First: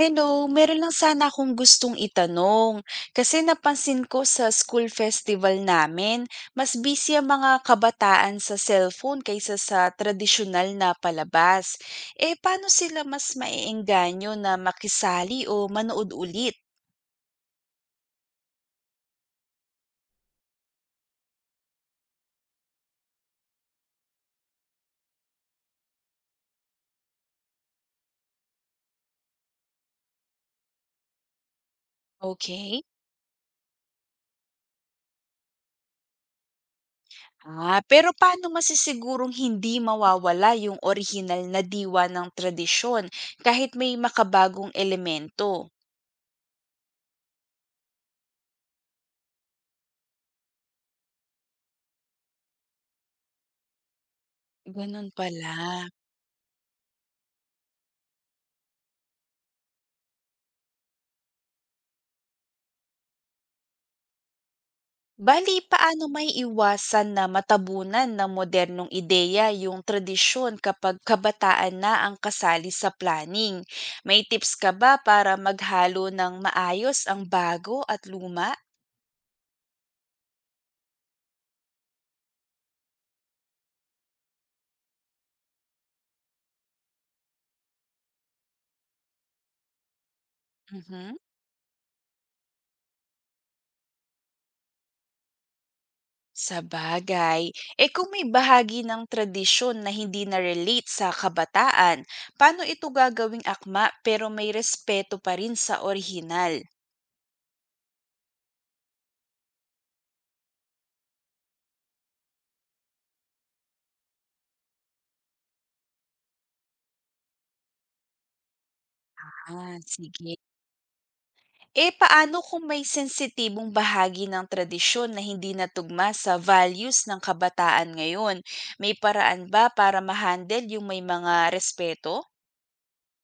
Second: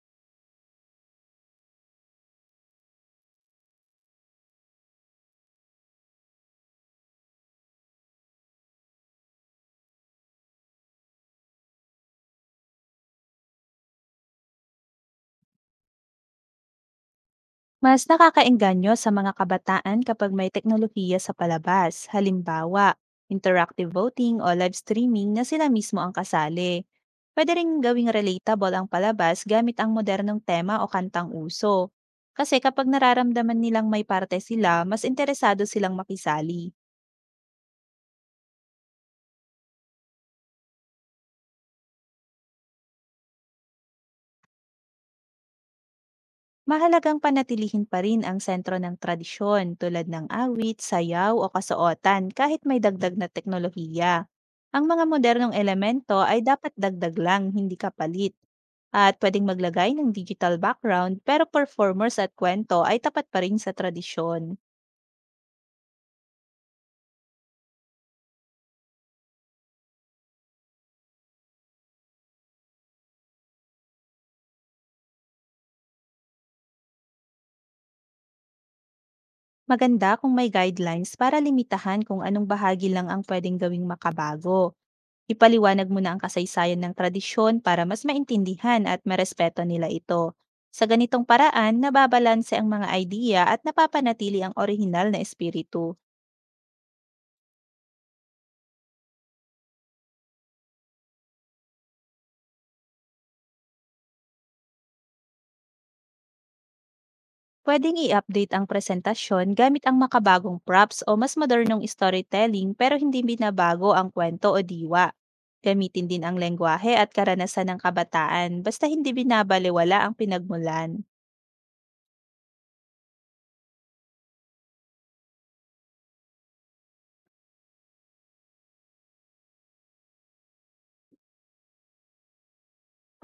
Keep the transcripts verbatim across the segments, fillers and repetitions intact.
Hello, meron lang sana akong gustong itanong. Kasi napansin ko sa school festival namin, mas busy ang mga kabataan sa cellphone kaysa sa tradisyonal na palabas. Eh, paano sila mas maiengganyo na makisali o manood ulit? Mas nakakaengganyo sa mga kabataan kapag may teknolohiya sa palabas, halimbawa, interactive voting o live streaming na sila mismo ang kasali. Pwede rin gawing relatable ang palabas gamit ang modernong tema o kantang uso. Kasi Okay. kapag nararamdaman nilang may parte sila, mas interesado silang makisali. Ah, pero paano masisigurong hindi mawawala yung orihinal na diwa ng tradisyon kahit may makabagong elemento? Mahalagang panatilihin pa rin ang sentro ng tradisyon tulad ng awit, sayaw o kasuotan kahit may dagdag na teknolohiya. Ang mga Ganun pala. modernong elemento ay dapat dagdag lang, hindi kapalit. At pwedeng maglagay ng digital background, pero performers at kwento ay tapat pa rin sa tradisyon. Bali, paano may iwasan na matabunan ng modernong ideya yung tradisyon kapag kabataan na ang kasali sa planning? May tips ka ba para maghalo ng maayos ang bago at luma? Maganda kung may guidelines para limitahan kung anong bahagi lang ang pwedeng gawing makabago. Ipaliwanag mo na ang kasaysayan ng tradisyon para mas maintindihan at marespeto nila ito. Sa Mhm. ganitong paraan, nababalanse ang mga idea at napapanatili ang orihinal na espiritu. Sa bagay, eh kung may bahagi ng tradisyon na hindi na-relate sa kabataan, paano ito gagawing akma pero may respeto pa rin sa orihinal? Pwedeng i-update ang presentasyon gamit ang makabagong props o mas modernong storytelling, pero hindi binabago ang kwento o diwa. Gamitin din ang lengguwahe at karanasan ng kabataan, basta hindi Ah, binabaliwala ang sige. pinagmulan. Eh, paano kung may sensitibong bahagi ng tradisyon na hindi natugma sa values ng kabataan ngayon? May paraan ba para ma-handle yung may mga respeto?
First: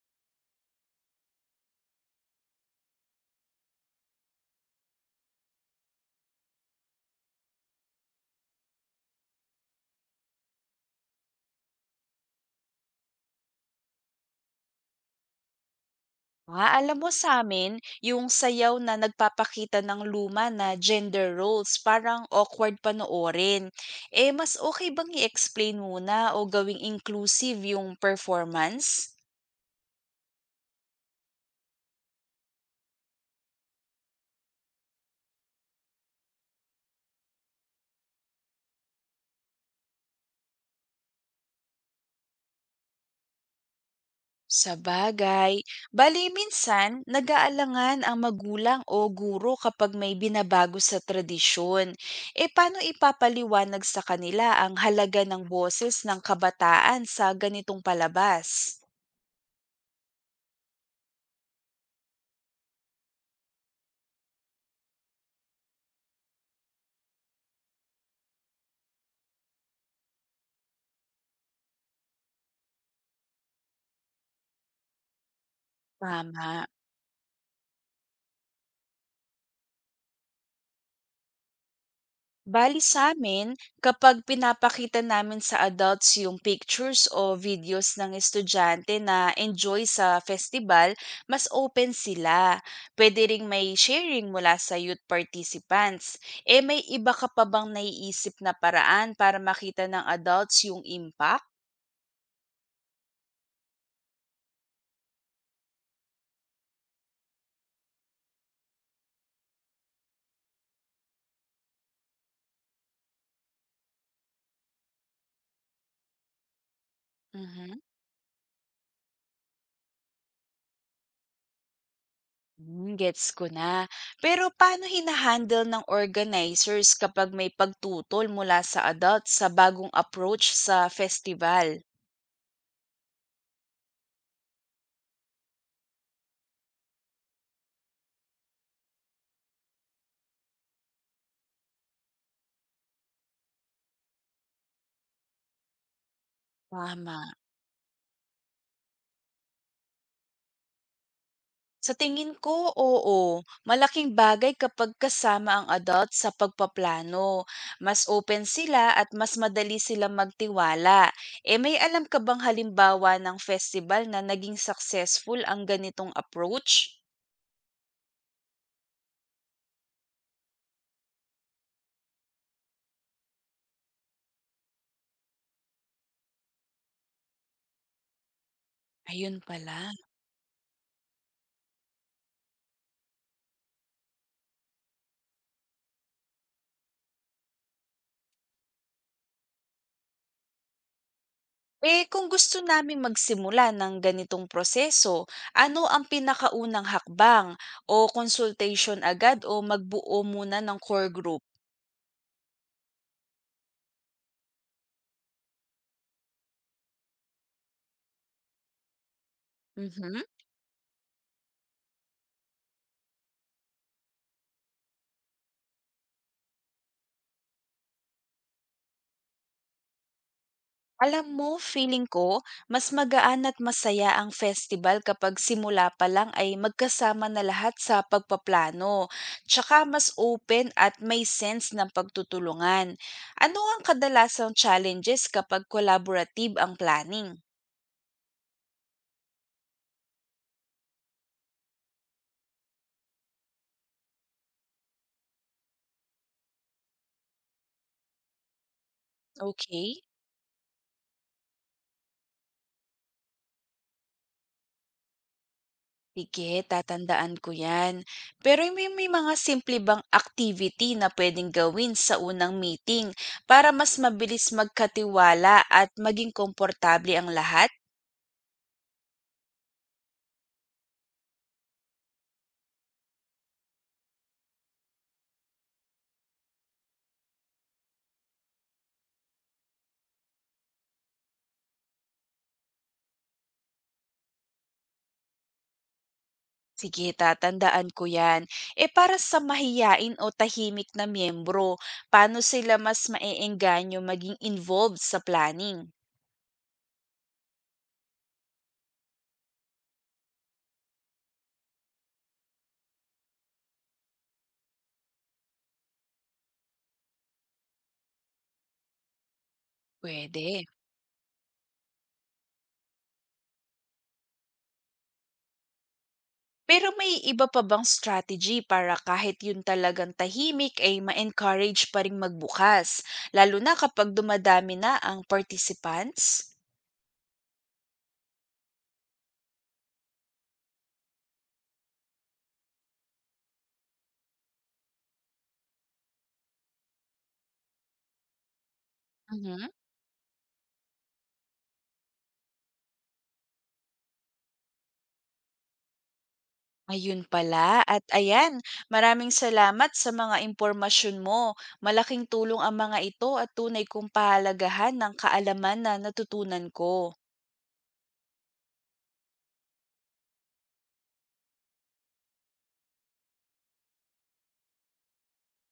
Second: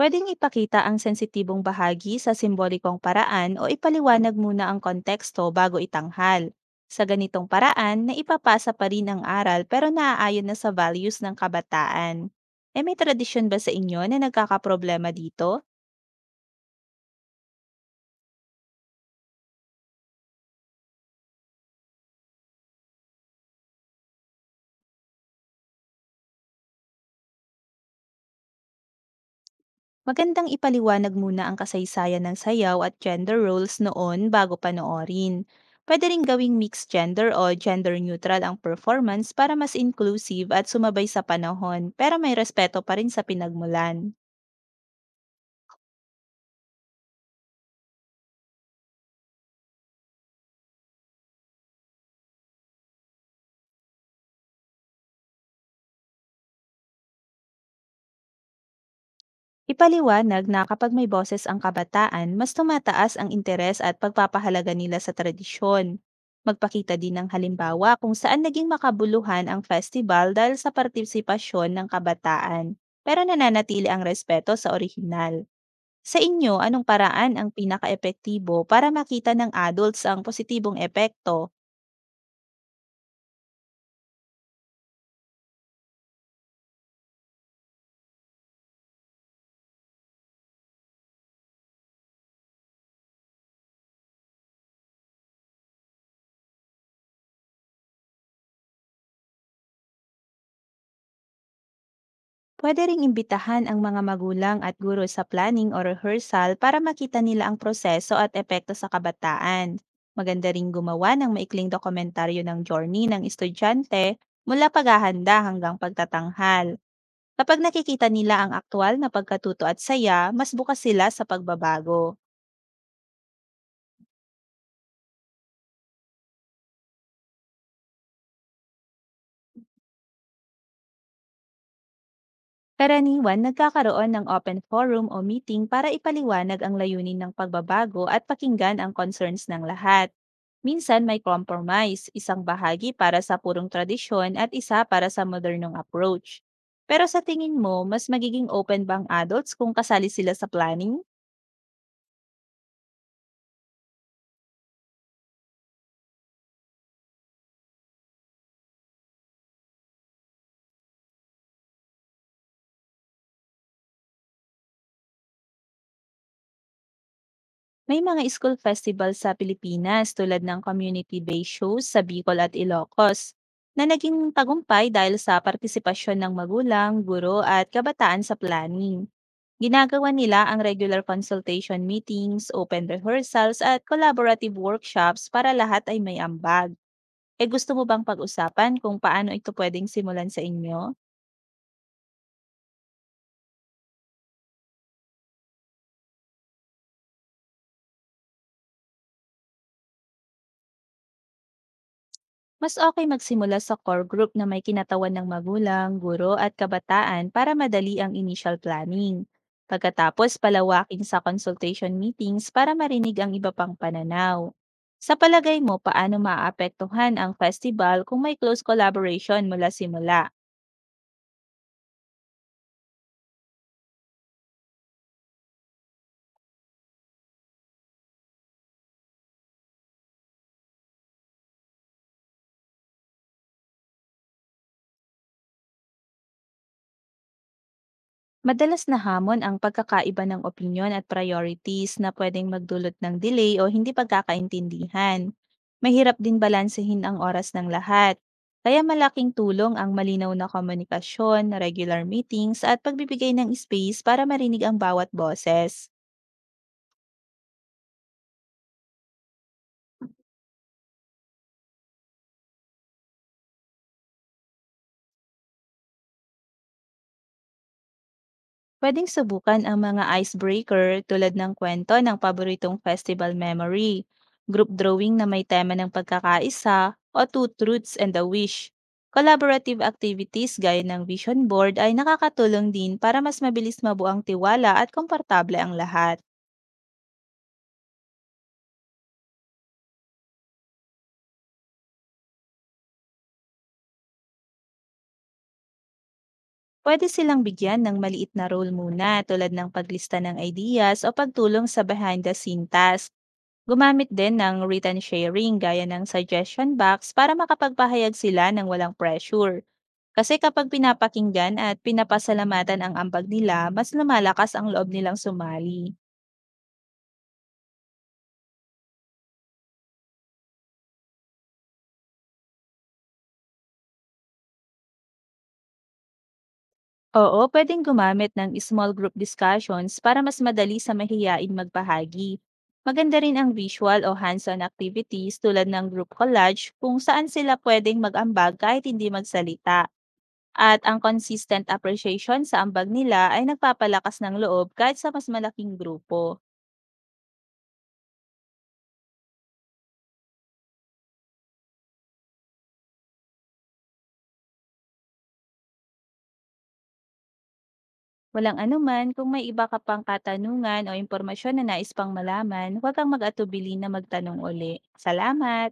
Pwedeng ipakita ang sensitibong bahagi sa simbolikong paraan o ipaliwanag muna ang konteksto bago itanghal. Sa ganitong paraan, naipapasa pa rin ang aral, pero naaayon na sa values ng kabataan. E may tradisyon ba sa inyo na nagkakaproblema dito? Ah, alam mo sa amin, yung sayaw na nagpapakita ng luma na gender roles, parang awkward panoorin. Eh, mas okay bang i-explain muna o gawing inclusive yung performance? Magandang ipaliwanag muna ang kasaysayan ng sayaw at gender roles noon bago panoorin. Pwede rin gawing mixed gender o gender neutral ang performance para mas inclusive at sumabay sa panahon, pero may respeto pa rin sa pinagmulan. Sabagay. Bali, minsan, nag-aalangan ang magulang o guro kapag may binabago sa tradisyon. E paano ipapaliwanag sa kanila ang halaga ng boses ng kabataan sa ganitong palabas? Ipaliwanag na kapag may boses ang kabataan, mas tumataas ang interes at pagpapahalaga nila sa tradisyon. Magpakita din ng halimbawa kung saan naging makabuluhan ang festival dahil sa partisipasyon ng kabataan, pero nananatili ang respeto sa orihinal. Sa inyo, Tama. anong paraan ang pinaka para makita ng adults ang positibong epekto? Bali sa sa'min, kapag pinapakita namin sa adults yung pictures o videos ng estudyante na enjoy sa festival, mas open sila. Pwede ring may sharing mula sa youth participants. Eh may iba ka pa bang naiisip na paraan para makita ng adults yung impact? Pwede ring imbitahan ang mga magulang at guro sa planning o rehearsal para makita nila ang proseso at epekto sa kabataan. Maganda ring gumawa ng maikling dokumentaryo ng journey ng estudyante mula paghahanda hanggang pagtatanghal. Kapag Mhm. nakikita nila ang aktual na pagkatuto at saya, mas bukas sila sa pagbabago. Hmm, gets ko na. Pero paano hinahandle ng organizers kapag may pagtutol mula sa adults sa bagong approach sa festival? Karaniwan, nagkakaroon ng open forum o meeting para ipaliwanag ang layunin ng pagbabago at pakinggan ang concerns ng lahat. Minsan may compromise, isang bahagi para sa purong tradisyon at isa para sa modernong approach. Pero sa Tama. tingin mo, mas magiging open bang adults kung kasali sila sa planning? Sa tingin ko, oo. Malaking bagay kapag kasama ang adult sa pagpaplano. Mas open sila at mas madali silang magtiwala. E may alam ka bang halimbawa ng festival na naging successful ang ganitong approach? May mga school festival sa Pilipinas tulad ng community-based shows sa Bicol at Ilocos na naging tagumpay dahil sa partisipasyon ng magulang, guro at kabataan sa planning. Ayun pala. Ginagawa nila ang regular consultation meetings, open rehearsals at collaborative workshops para lahat ay may ambag. E gusto mo bang pag-usapan kung paano ito pwedeng simulan sa inyo? Eh kung gusto naming magsimula ng ganitong proseso, ano ang pinakaunang hakbang? O consultation agad o magbuo muna ng core group? Mas okay magsimula sa core group na may kinatawan ng magulang, guro at kabataan para madali ang initial planning. Mhm. Pagkatapos, palawakin sa consultation meetings para marinig ang iba pang pananaw. Sa palagay mo, paano maapektuhan ang festival kung may close collaboration mula simula? Alam mo, feeling ko, mas magaan at masaya ang festival kapag simula pa lang ay magkasama na lahat sa pagpaplano. Tsaka mas open at may sense ng pagtutulungan. Ano ang kadalasang challenges kapag collaborative ang planning? Madalas na hamon ang pagkakaiba ng opinyon at priorities na pwedeng magdulot ng delay o hindi pagkakaintindihan. Mahirap din balansehin ang oras ng lahat. Kaya malaking tulong ang Okay. malinaw na komunikasyon, regular meetings at pagbibigay ng space para marinig ang bawat boses. Sige, tatandaan ko yan. Pero may, may mga simple bang activity na pwedeng gawin sa unang meeting para mas mabilis magkatiwala at maging komportable ang lahat? Pwedeng subukan ang mga icebreaker tulad ng kwento ng paboritong festival memory, group drawing na may tema ng pagkakaisa, o two truths and a wish. Collaborative activities gaya ng vision board ay nakakatulong din para mas mabilis mabuo ang tiwala at komportable ang lahat. Sige, tatandaan ko yan. E para sa mahiyain o tahimik na miyembro, paano sila mas maeengganyo maging involved sa planning? Pwede silang bigyan ng maliit na role muna tulad ng paglista ng ideas o pagtulong sa behind the scene task. Gumamit din ng written sharing gaya ng suggestion box para makapagpahayag sila ng walang pressure. Kasi Pwede. kapag pinapakinggan at pinapasalamatan ang ambag nila, mas lumalakas ang loob nilang sumali. Pero may iba pa bang strategy para kahit yun talagang tahimik ay ma-encourage pa rin magbukas, lalo na kapag dumadami na ang participants? Oo, pwedeng gumamit ng small group discussions para mas madali sa mahiyain magbahagi. Maganda rin ang visual o hands-on activities tulad ng group collage kung saan sila pwedeng mag-ambag kahit hindi magsalita. At ang consistent appreciation sa ambag nila ay nagpapalakas ng loob kahit sa mas malaking grupo. Ayun pala at ayan, maraming salamat sa mga impormasyon mo. Malaking tulong ang mga ito at tunay kong pahalagahan ng kaalaman na natutunan ko. Walang anuman, kung may iba ka pang katanungan o impormasyon na nais pang malaman, huwag kang mag-atubili na magtanong uli. Salamat!